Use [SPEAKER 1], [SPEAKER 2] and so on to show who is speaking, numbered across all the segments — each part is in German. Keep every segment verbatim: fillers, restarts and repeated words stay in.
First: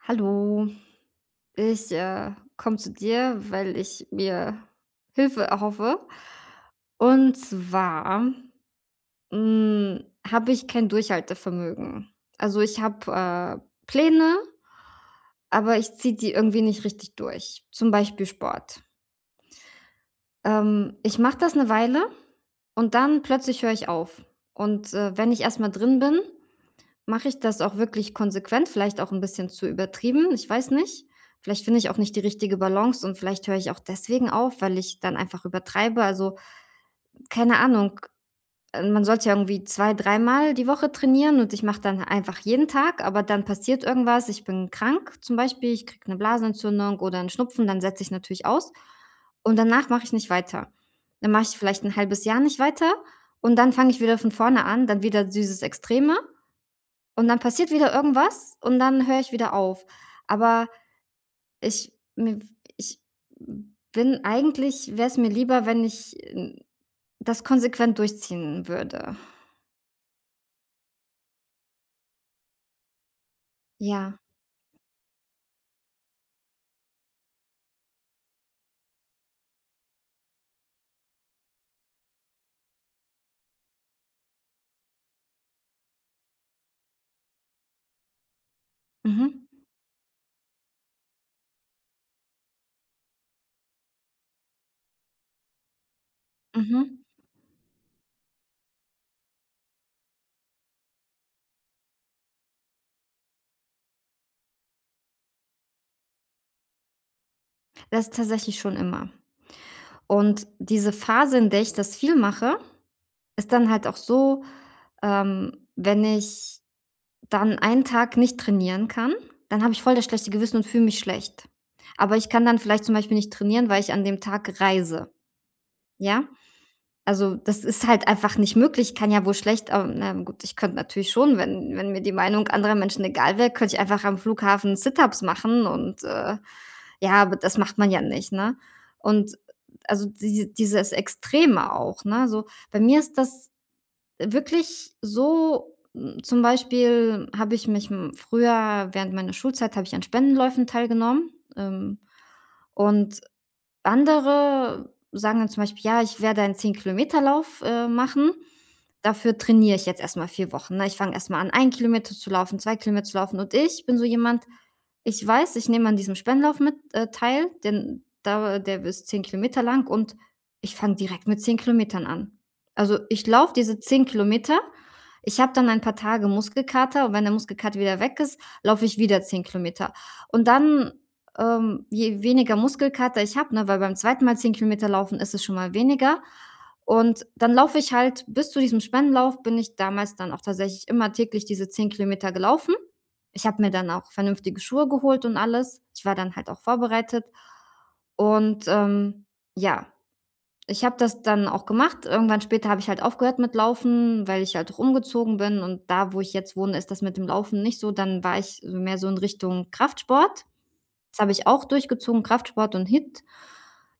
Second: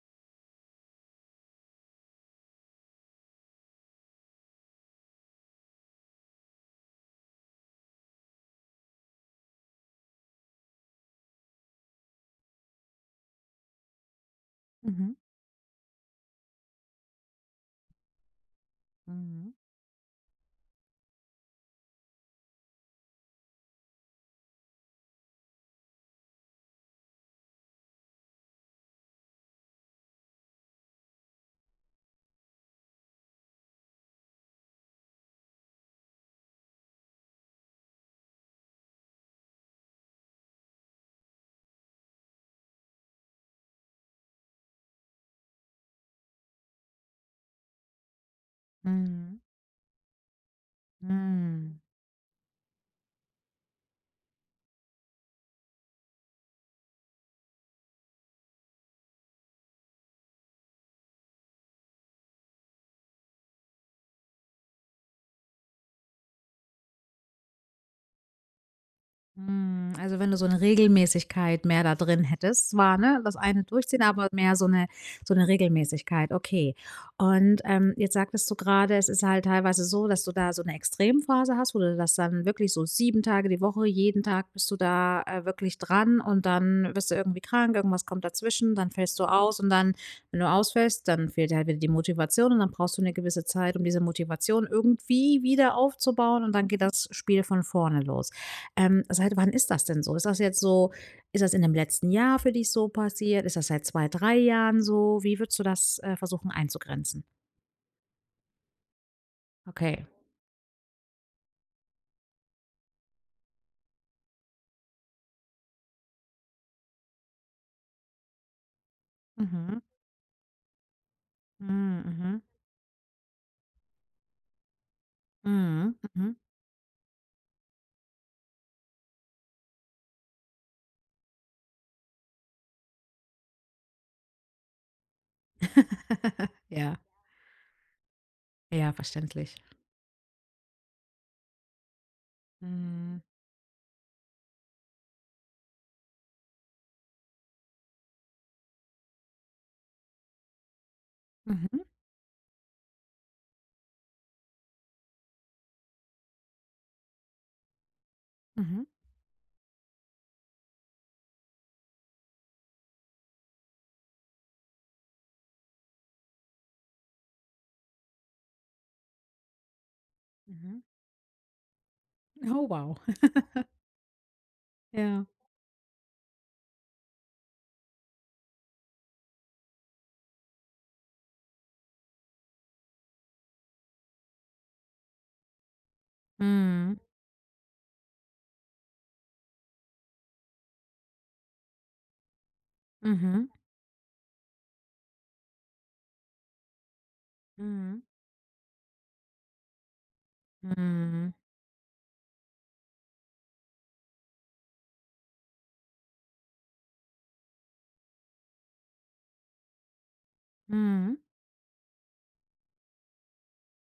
[SPEAKER 1] Hallo, ich, äh, komme zu dir, weil ich mir Hilfe erhoffe, und zwar, ähm, hm, habe ich kein Durchhaltevermögen. Also, ich habe, äh, Pläne,
[SPEAKER 2] Mhm.
[SPEAKER 1] aber ich ziehe die irgendwie nicht richtig durch, zum Beispiel Sport.
[SPEAKER 2] Mhm.
[SPEAKER 1] Ähm, ich mache das 'ne Weile und dann plötzlich höre ich auf. Und, äh, wenn ich erst mal drin bin, mache ich das auch wirklich konsequent, vielleicht auch 'n bisschen zu übertrieben, ich weiß nicht. Vielleicht finde ich auch nicht die richtige Balance und vielleicht höre ich auch deswegen auf, weil ich dann einfach übertreibe. Also, keine Ahnung, ähm, man sollte ja irgendwie zwei, dreimal die Woche trainieren und ich mache dann einfach jeden Tag, aber dann passiert irgendwas. Ich bin krank zum Beispiel, ich kriege 'ne Blasenentzündung oder 'n Schnupfen, dann setze ich natürlich aus.
[SPEAKER 2] Mhm.
[SPEAKER 1] Und danach mache ich nicht weiter. Dann mache ich
[SPEAKER 2] Hm.
[SPEAKER 1] vielleicht 'n halbes Jahr nicht weiter und dann fange ich wieder von vorne an, dann wieder dieses Extreme und dann passiert wieder irgendwas und dann höre ich wieder auf. Aber ich, hm ich, hm, bin eigentlich wäre es mir lieber, wenn ich n das konsequent durchziehen würde.
[SPEAKER 2] Mhm, also, wenn du so 'ne Regelmäßigkeit mehr da drin hättest, war, ne, das eine durchziehen,
[SPEAKER 1] Ja.
[SPEAKER 2] aber wird mehr so 'ne so 'ne Regelmäßigkeit. Okay. Und, ähm, jetzt sagtest du grade, es ist halt teilweise so, dass du da so 'ne extrem Phase hast, wo du das dann wirklich so sieben Tage die Woche jeden Tag bist du da, äh, wirklich dran und dann wirst du irgendwie krank, irgendwas kommt dazwischen, dann fällst du
[SPEAKER 1] Mhm.
[SPEAKER 2] aus und dann, wenn du ausfällst, dann fehlt dir halt wieder die Motivation und dann brauchst du 'ne gewisse Zeit, um diese Motivation irgendwie wieder aufzubauen und dann geht
[SPEAKER 1] Mhm.
[SPEAKER 2] das Spiel von vorne los. Ähm, seit wann ist das denn so? Ist das jetzt so ist das in dem letzten Jahr für dich so passiert? Ist das seit zwei, drei Jahren so? Wie würdest du das, äh, versuchen, einzugrenzen?
[SPEAKER 1] Das ist tatsächlich schon immer,
[SPEAKER 2] Okay.
[SPEAKER 1] und diese Phase, in der ich das viel mache, ist dann halt auch so, ähm, wenn ich dann einen Tag nicht trainieren kann, dann habe
[SPEAKER 2] Mhm.
[SPEAKER 1] ich voll das schlechte Gewissen und fühle mich schlecht.
[SPEAKER 2] Hm.
[SPEAKER 1] Aber ich
[SPEAKER 2] Mhm.
[SPEAKER 1] kann dann vielleicht zum Beispiel nicht trainieren, weil ich an dem Tag reise.
[SPEAKER 2] Mhm,
[SPEAKER 1] Ja,
[SPEAKER 2] mhm.
[SPEAKER 1] also, das ist halt einfach nicht möglich, kann ja wohl schlecht ah, na gut, ich könnte natürlich schon, wenn wenn mir die Meinung anderer Menschen egal wäre, könnte ich einfach am Flughafen Sit-ups machen und, äh,
[SPEAKER 2] Ja.
[SPEAKER 1] ja, aber das macht man ja nicht, ne?
[SPEAKER 2] Ja,
[SPEAKER 1] Und,
[SPEAKER 2] verständlich.
[SPEAKER 1] also, diese dieses Extreme auch, ne, so bei mir ist
[SPEAKER 2] Mhm.
[SPEAKER 1] das wirklich so, hm, zum Beispiel habe ich mich hm, früher während meiner Schulzeit habe ich an Spendenläufen teilgenommen.
[SPEAKER 2] Mhm.
[SPEAKER 1] Ähm, und andere sagen dann zum Beispiel: „Ja, ich werde einen zehn Kilometer Lauf, äh, machen.
[SPEAKER 2] Mhm.
[SPEAKER 1] Dafür trainiere ich jetzt erst mal vier Wochen”, ne? Ich fange erst mal an, ein Kilometer zu laufen, zwei Kilometer zu laufen, und ich bin so jemand, ich weiß, ich nehme an diesem Spendenlauf mit äh, teil, denn da der ist zehn Kilometer lang und ich
[SPEAKER 2] Mhm.
[SPEAKER 1] fange direkt mit zehn Kilometern an.
[SPEAKER 2] Oh, wow.
[SPEAKER 1] Also, ich laufe diese zehn Kilometer,
[SPEAKER 2] Ja.
[SPEAKER 1] ich habe dann ein paar Tage Muskelkater und wenn der Muskelkater wieder weg ist, laufe ich wieder zehn Kilometer. Und dann, ähm, je weniger Muskelkater ich habe, ne weil beim zweiten Mal zehn Kilometer laufen ist es schon mal weniger
[SPEAKER 2] Mhm.
[SPEAKER 1] und dann laufe ich halt bis zu diesem Spendenlauf bin ich damals dann auch tatsächlich immer täglich diese zehn Kilometer gelaufen. Ich
[SPEAKER 2] Mhm.
[SPEAKER 1] habe mir dann auch vernünftige Schuhe geholt und alles, ich war dann halt auch vorbereitet
[SPEAKER 2] Mhm.
[SPEAKER 1] und, ähm, ja, ich habe das
[SPEAKER 2] Mhm.
[SPEAKER 1] dann auch gemacht. Irgendwann später habe ich halt aufgehört mit Laufen, weil ich halt rumgezogen bin, und da, wo ich jetzt wohne, ist das mit dem Laufen nicht so. Dann war ich so mehr so in Richtung Kraftsport,
[SPEAKER 2] Mhm.
[SPEAKER 1] das habe ich auch durchgezogen: Kraftsport und HIIT.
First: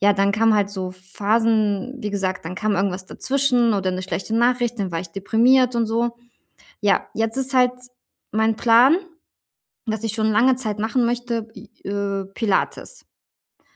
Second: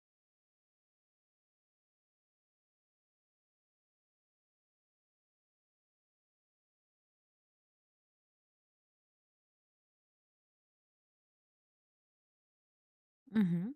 [SPEAKER 1] Ja, dann kamen halt so Phasen, wie gesagt, dann kam irgendwas dazwischen oder 'ne schlechte Nachricht, dann war ich deprimiert und so. Ja, jetzt ist halt mein Plan, was ich schon lange Zeit machen möchte, i äh, Pilates.
[SPEAKER 2] Mhm.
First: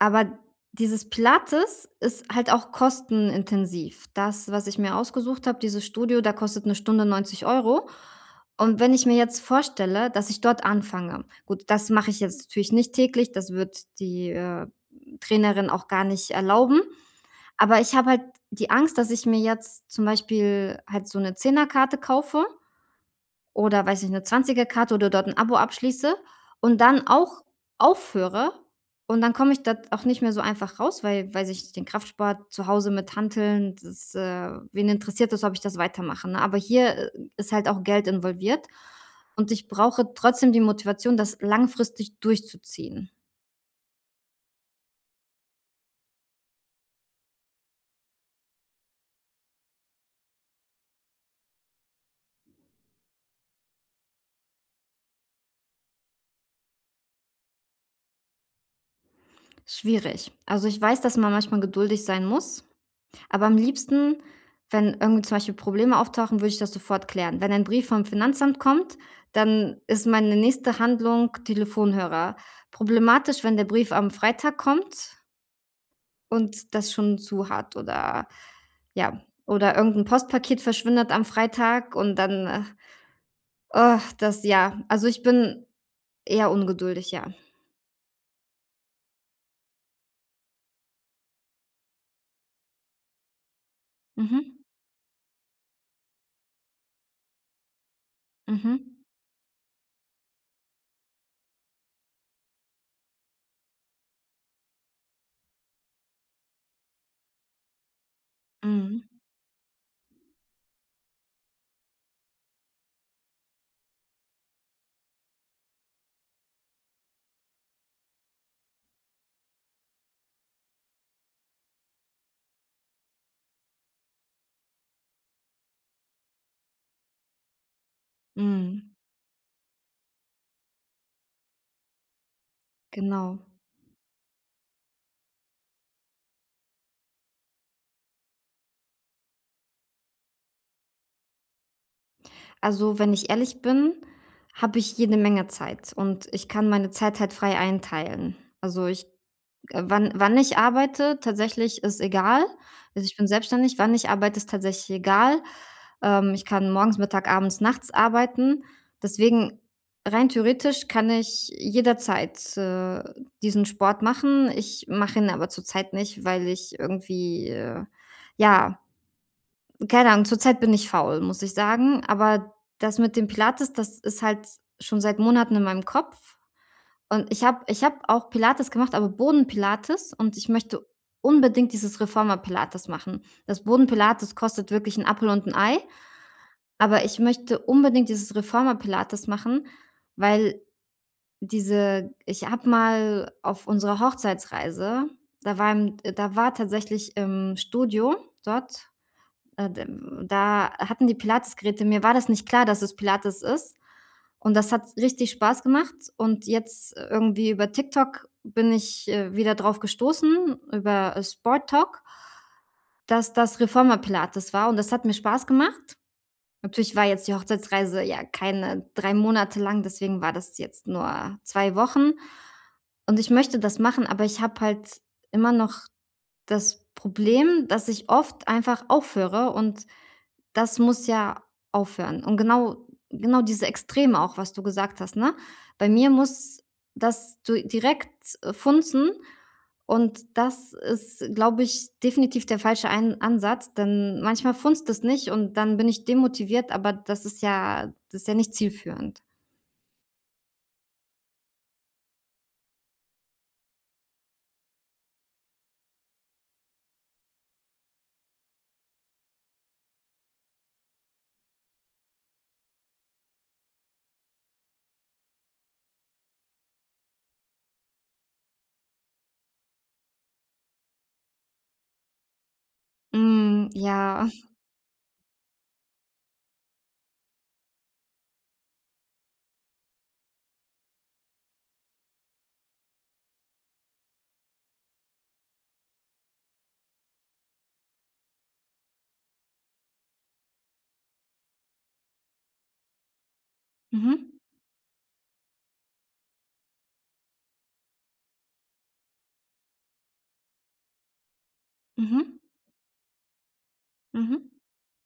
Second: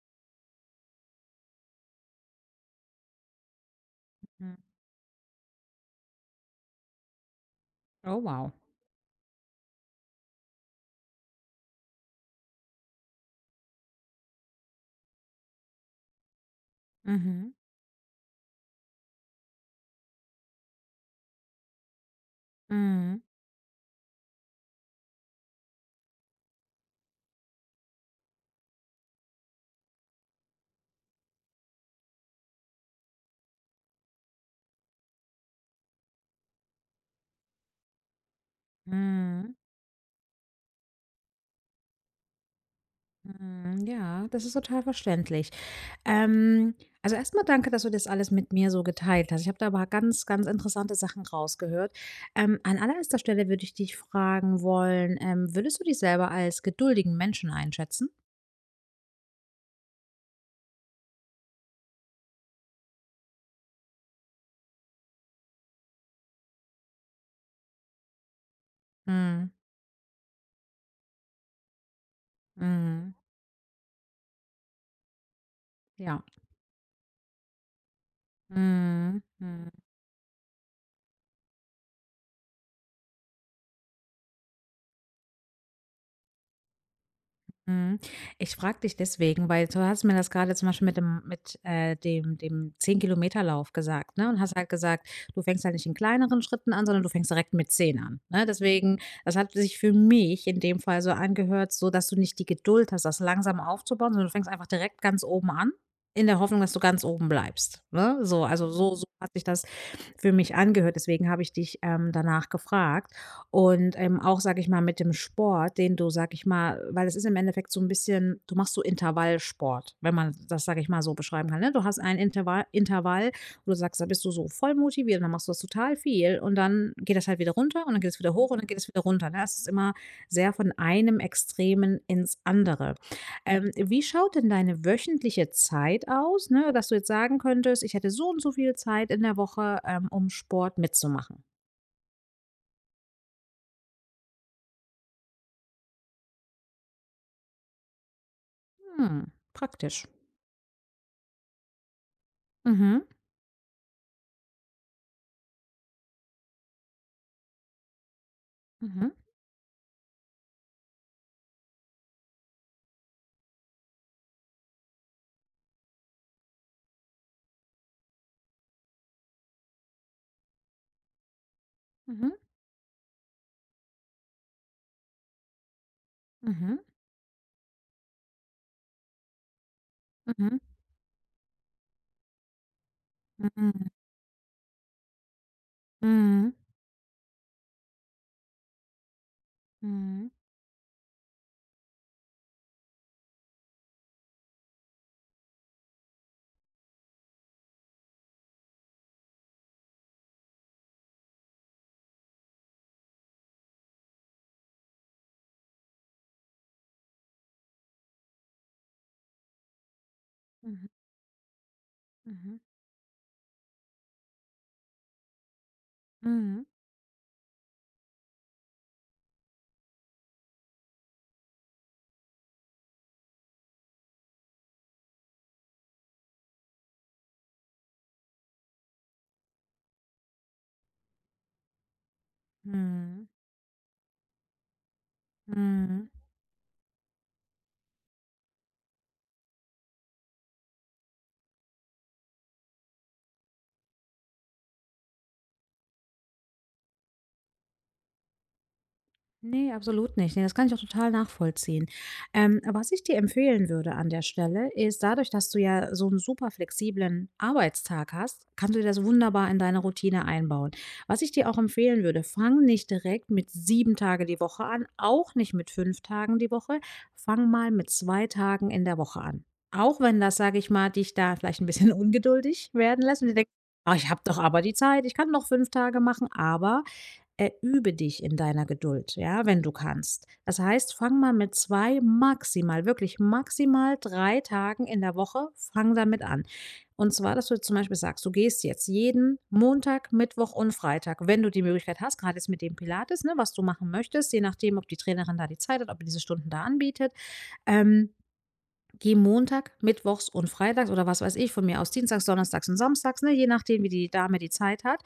[SPEAKER 1] Aber dieses Pilates ist halt auch kostenintensiv. Das,
[SPEAKER 2] Hm.
[SPEAKER 1] was ich mir ausgesucht habe, dieses Studio, da kostet 'ne Stunde neunzig Euro,
[SPEAKER 2] Oh, wow.
[SPEAKER 1] und wenn ich mir jetzt vorstelle, dass ich dort anfange gut, das mache ich jetzt natürlich nicht täglich, das wird die, äh, Trainerin auch gar nicht erlauben.
[SPEAKER 2] Mhm.
[SPEAKER 1] Aber ich habe halt die Angst, dass ich mir jetzt zum Beispiel halt so 'ne Zehnerkarte kaufe
[SPEAKER 2] Mhm.
[SPEAKER 1] oder, weiß nicht, 'ne Zwanzigerkarte oder dort 'n Abo abschließe und dann auch aufhöre und dann komme ich dort auch nicht mehr so einfach raus. Weil weil sich den Kraftsport zu Hause mit Hanteln, das äh, wen interessiert das, ob ich das weitermache, ne, aber hier ist halt auch Geld involviert und
[SPEAKER 2] Mhm.
[SPEAKER 1] ich brauche trotzdem die Motivation, das langfristig durchzuziehen.
[SPEAKER 2] Mhm, ja, das ist total verständlich. Ähm, also, erst mal danke, dass du das alles mit mir so geteilt hast. Ich habe da aber ganz, ganz interessante Sachen rausgehört. Ähm, an allererster Stelle würde ich dich fragen wollen, ähm: „Würdest du dich selber als geduldigen Menschen einschätzen?”
[SPEAKER 1] Schwierig. Also, ich weiß, dass man manchmal geduldig sein muss, aber am liebsten, wenn irgendwie zum Beispiel Probleme auftauchen, würde ich das sofort klären. Wenn ein Brief vom Finanzamt kommt,
[SPEAKER 2] Mhm.
[SPEAKER 1] dann ist meine nächste Handlung Telefonhörer.
[SPEAKER 2] Mhm.
[SPEAKER 1] Problematisch, wenn der Brief am Freitag kommt
[SPEAKER 2] Ja.
[SPEAKER 1] und das schon zu hat oder ja,
[SPEAKER 2] Mhm. Mhm.
[SPEAKER 1] oder irgend 'n Postpaket verschwindet am Freitag und dann, äh das ja, also, ich bin eher ungeduldig, ja.
[SPEAKER 2] Mhm, ich frage dich deswegen, weil du hast mir das grade zum Beispiel mit dem mit, äh, dem dem zehn Kilometer Lauf gesagt, ne, und da hast
[SPEAKER 1] Mhm.
[SPEAKER 2] du halt gesagt: „Du fängst halt nicht in kleineren Schritten an, sondern du fängst direkt mit zehn an”, ne?
[SPEAKER 1] Mhm.
[SPEAKER 2] Deswegen, das hat sich für mich in dem Fall so angehört, so, dass du nicht die Geduld hast, das langsam aufzubauen, sondern du fängst einfach direkt ganz oben an, in der Hoffnung, dass du ganz oben bleibst, ne? So also, so so
[SPEAKER 1] Mhm.
[SPEAKER 2] hat sich das für mich angehört, deswegen habe ich dich, ähm, danach gefragt und, ähm, auch, sage ich mal, mit dem Sport, den du, sage ich mal weil es ist im Endeffekt so 'n bisschen du machst so Intervallsport, wenn man das, sage ich mal, so beschreiben kann, ne? Du hast ein Interva Intervall, wo du sagst: „Da bist du so voll motiviert, dann machst du das total viel, und dann geht das halt wieder runter und dann geht's wieder hoch und dann geht's
[SPEAKER 1] Mhm.
[SPEAKER 2] wieder runter”, ne? Es ist immer sehr von einem Extremen ins andere.
[SPEAKER 1] Genau.
[SPEAKER 2] Ähm, wie schaut denn deine wöchentliche Zeit aus, ne, dass du jetzt sagen könntest: „Ich hätte so und so viel Zeit in der Woche, ähm, um Sport mitzumachen?“
[SPEAKER 1] Also, wenn ich ehrlich bin, habe ich jede Menge Zeit und ich kann meine Zeit halt frei einteilen, also, ich
[SPEAKER 2] Hm,
[SPEAKER 1] äh,
[SPEAKER 2] praktisch.
[SPEAKER 1] wann wann ich arbeite tatsächlich, ist egal.
[SPEAKER 2] Mhm.
[SPEAKER 1] Also, ich bin selbstständig, wann ich arbeite, ist tatsächlich egal, ähm, ich kann morgens, Mittag, abends, nachts arbeiten,
[SPEAKER 2] Mhm.
[SPEAKER 1] deswegen rein theoretisch kann ich jederzeit, äh, diesen Sport machen. Ich mache ihn aber zurzeit nicht, weil ich irgendwie, äh, ja, keine Ahnung, zurzeit bin ich faul, muss ich sagen,
[SPEAKER 2] Mhm.
[SPEAKER 1] aber das mit dem Pilates, das ist halt s schon seit Monaten in meinem Kopf,
[SPEAKER 2] Mhm.
[SPEAKER 1] und ich habe ich habe auch Pilates gemacht, aber Boden-Pilates, und ich
[SPEAKER 2] Mhm.
[SPEAKER 1] möchte unbedingt dieses Reformer-Pilates machen. Das
[SPEAKER 2] Mhm.
[SPEAKER 1] Boden-Pilates kostet wirklich 'n Appel und 'n Ei,
[SPEAKER 2] Mhm.
[SPEAKER 1] aber ich möchte unbedingt dieses Reformer-Pilates machen,
[SPEAKER 2] Mhm.
[SPEAKER 1] weil diese ich habe mal auf unserer Hochzeitsreise, da waren äh, da war tatsächlich im Studio dort äh, d da hatten die Pilates-Geräte. Mir war das nicht klar, dass es Pilates ist, und das hat richtig Spaß gemacht und jetzt, äh, irgendwie über TikTok bin ich, äh, wieder drauf gestoßen
[SPEAKER 2] Mhm.
[SPEAKER 1] über Sporttalk
[SPEAKER 2] Mhm.
[SPEAKER 1] dass das Reformer-Pilates war, und das hat mir Spaß gemacht.
[SPEAKER 2] Mhm.
[SPEAKER 1] Natürlich war jetzt die Hochzeitsreise, ja, keine drei Monate lang, deswegen war das jetzt nur zwei Wochen. Und ich möchte das machen, aber ich habe halt immer noch das Problem, dass ich oft einfach aufhöre, und das muss ja aufhören. Und genau
[SPEAKER 2] Mhm.
[SPEAKER 1] genau diese Extreme auch, was du gesagt hast, ne, bei
[SPEAKER 2] Mhm.
[SPEAKER 1] mir muss das du direkt funzen und das ist, glaube ich, definitiv der falsche ein Ansatz, denn manchmal funzt es nicht und dann bin ich demotiviert, aber das ist ja das ist ja nicht zielführend.
[SPEAKER 2] Ne, absolut nicht, ne, das kann ich auch total nachvollziehen. Ähm, was ich dir empfehlen würde an der Stelle ist, dadurch, dass du ja so 'n superflexiblen Arbeitstag hast, kannst du dir das wunderbar in deine Routine einbauen. Was ich dir auch empfehlen würde: „Fange nicht direkt mit sieben Tage die Woche an, auch nicht mit fünf Tagen die Woche, fange mal mit zwei Tagen in der Woche an.” Auch wenn das, sage ich mal, dich da vielleicht 'n bisschen ungeduldig werden lässt und du denk
[SPEAKER 1] Mhm,
[SPEAKER 2] „Ah, ich habe
[SPEAKER 1] ja.
[SPEAKER 2] doch aber die Zeit, ich kann doch fünf Tage machen“, aber, äh, übe dich in deiner Geduld, ja, wenn du kannst. Das heißt, fange mal mit zwei, maximal, wirklich maximal drei Tagen in der Woche, fange damit an. Und zwar, dass du zum Beispiel sagst, du gehst jetzt jeden Montag, Mittwoch und Freitag, wenn du die Möglichkeit hast, grade jetzt mit dem Pilates, ne, was du machen möchtest,
[SPEAKER 1] Mhm.
[SPEAKER 2] je nachdem, ob die Trainerin da die Zeit hat, ob die diese Stunden da anbietet. Ähm, gehe Montag, mittwochs und freitags oder was weiß ich, von mir aus dienstags,
[SPEAKER 1] Mhm.
[SPEAKER 2] donnerstags und samstags, ne, je nachdem, wie die Dame die
[SPEAKER 1] Mhm.
[SPEAKER 2] Zeit hat,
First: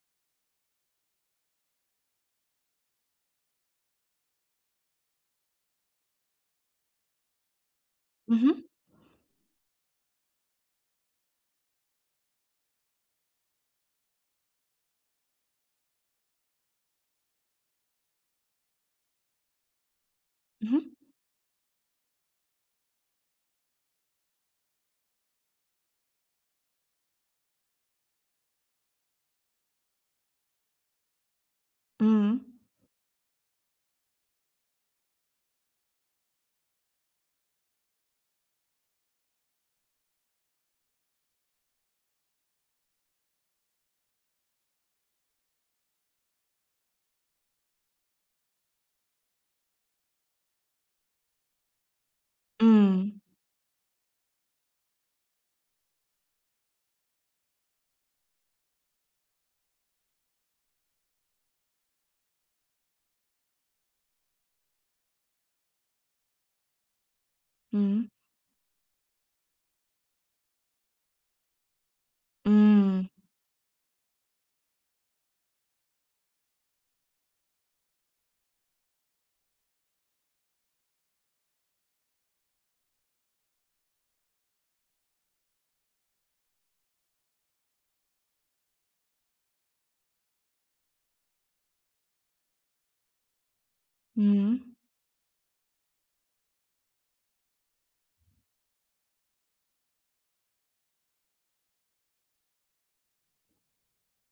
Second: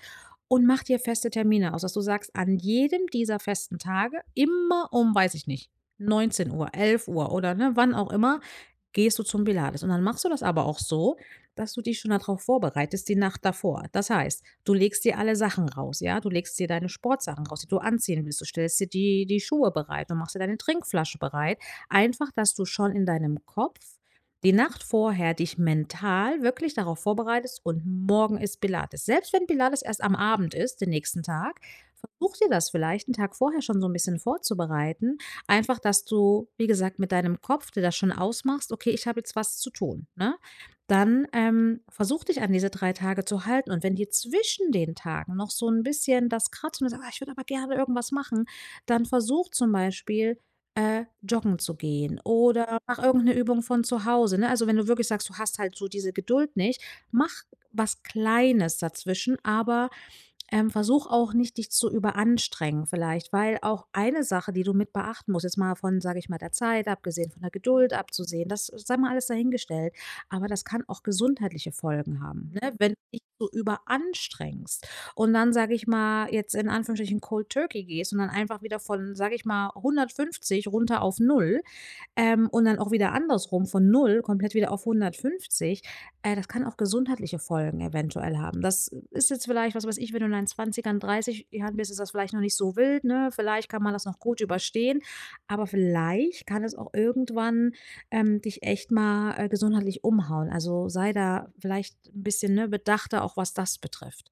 [SPEAKER 2] und mache dir feste Termine aus, dass du sagst: „An jedem dieser festen Tage immer um”, weiß ich nicht „neunzehn Uhr, elf Uhr”, oder, ne, wann auch immer
[SPEAKER 1] Mhm.
[SPEAKER 2] „gehst du zum Pilates.” Und dann machst du das aber auch so, dass du dich schon da drauf vorbereitest, die Nacht davor. Das heißt, du legst dir alle Sachen raus, ja, du legst dir deine Sportsachen raus, die du anziehen willst, du stellst dir die die Schuhe bereit und machst dir deine
[SPEAKER 1] Mhm.
[SPEAKER 2] Trinkflasche bereit. Einfach, dass du schon in deinem Kopf die Nacht vorher dich mental wirklich darauf vorbereitest: „Und morgen ist Pilates”, selbst wenn Pilates erst am Abend ist den nächsten Tag, versuche,
[SPEAKER 1] Mhm.
[SPEAKER 2] dir das vielleicht 'n Tag vorher schon so 'n bisschen vorzubereiten, einfach, dass du, wie gesagt, mit deinem Kopf dir das schon ausmachst: „Okay, ich habe jetzt was zu tun”, ne? Dann, ähm, versuche, dich an diese drei Tage zu halten, und wenn dir zwischen den Tagen noch so 'n bisschen das kratzt und du sagst: „Ah, ich würde aber gerne irgendwas machen“, dann versuche, zum Beispiel, äh, joggen zu gehen oder mache
[SPEAKER 1] Hm.
[SPEAKER 2] irgend 'ne Übung von zu Hause, ne? Also, wenn du wirklich sagst, du hast halt so diese Geduld nicht, mache was Kleines dazwischen, aber, ähm, versuche auch nicht, dich zu überanstrengen vielleicht, weil auch eine Sache, die du mit beachten musst, jetzt mal von, sage ich mal, der Zeit abgesehen, von der Geduld
[SPEAKER 1] Mhm.
[SPEAKER 2] abzusehen das sei mal alles dahingestellt, aber das kann auch gesundheitliche Folgen haben, ne, wenn du
[SPEAKER 1] Hm.
[SPEAKER 2] dich so überanstrengst und dann, sage ich mal, jetzt in Anführungsstrichen, Cold Turkey gehst und dann einfach wieder von, sage ich mal, hundertfünfzig runter auf null, ähm, und dann auch wieder andersrum von null komplett wieder auf hundertfünfzig, äh, das kann auch gesundheitliche Folgen eventuell haben. Das ist jetzt vielleicht was weiß ich, wenn du in deinen zwanzigern, dreißig Jahren bist, ist das vielleicht noch nicht so wild, ne, vielleicht kann man das noch gut
[SPEAKER 1] Mhm.
[SPEAKER 2] überstehen, aber vielleicht kann es auch irgendwann, ähm, dich echt mal, äh, gesundheitlich umhauen. Also sei da vielleicht 'n bisschen, ne, bedachter auch, was das betrifft.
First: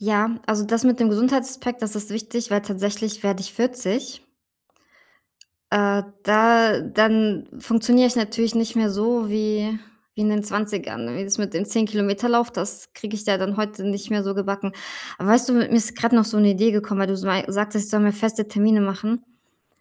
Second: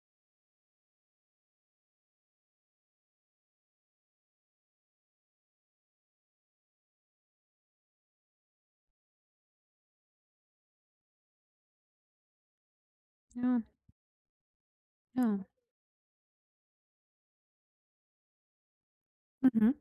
[SPEAKER 1] Ja, also, das mit dem Gesundheitsaspekt, das ist wichtig, weil tatsächlich werde ich vierzig. Äh, da dann funktioniere ich natürlich nicht mehr so wie wie in den zwanzigern, ne, wie das mit den zehn Kilometer Lauf, das kriege ich da dann
[SPEAKER 2] Ja.
[SPEAKER 1] heute nicht mehr so gebacken. Aber
[SPEAKER 2] Ja.
[SPEAKER 1] weißt du, mir mir ist grad noch so 'ne Idee gekommen, weil du mei sagtest: „Ich soll mir feste Termine machen”
[SPEAKER 2] Mhm.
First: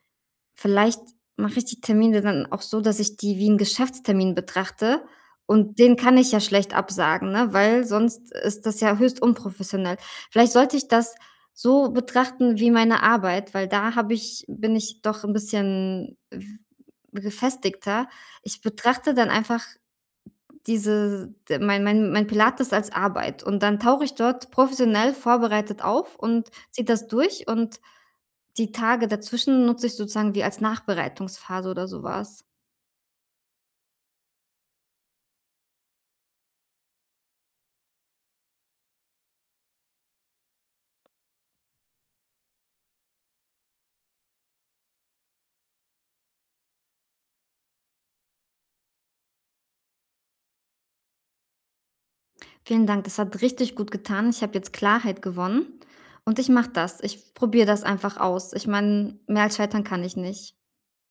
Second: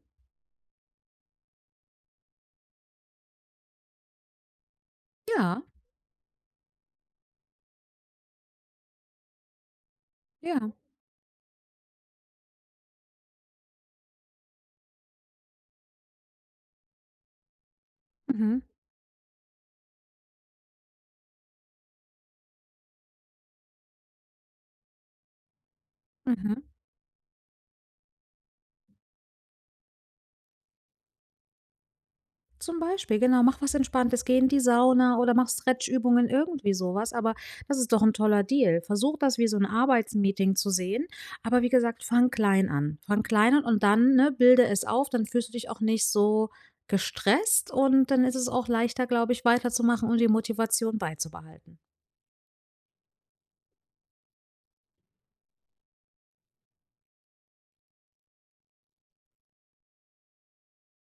[SPEAKER 1] vielleicht mache ich die Termine dann auch so, dass ich die wie 'n Geschäftstermin betrachte,
[SPEAKER 2] Ja.
[SPEAKER 1] und den kann ich ja schlecht absagen, ne, weil sonst ist das ja höchst unprofessionell. Vielleicht
[SPEAKER 2] Ja.
[SPEAKER 1] sollte ich das so betrachten wie meine Arbeit, weil da habe ich bin ich doch 'n bisschen w gefestigter. Ich
[SPEAKER 2] Mhm.
[SPEAKER 1] betrachte dann einfach diese d mein mein mein Pilates als Arbeit und dann tauche ich dort professionell vorbereitet auf und
[SPEAKER 2] Mhm.
[SPEAKER 1] ziehe das durch, und die Tage dazwischen nutze ich sozusagen wie als Nachbereitungsphase oder so was.
[SPEAKER 2] Zum Beispiel, genau, mache was Entspanntes, gehe in die Sauna oder mache Stretch-Übungen, irgendwie so was, aber das ist doch 'n toller Deal. Versuche, das wie so 'n Arbeitsmeeting zu sehen, aber, wie gesagt, fange klein an. Fange klein an und dann, ne, bilde es auf, dann fühlst du dich auch nicht so gestresst und dann ist es auch leichter, glaube ich, weiterzumachen und die Motivation beizubehalten.
[SPEAKER 1] Vielen Dank, das hat richtig gutgetan. Ich habe jetzt Klarheit gewonnen und ich mache das, ich probiere das einfach aus. Ich meine, mehr als Scheitern kann ich nicht.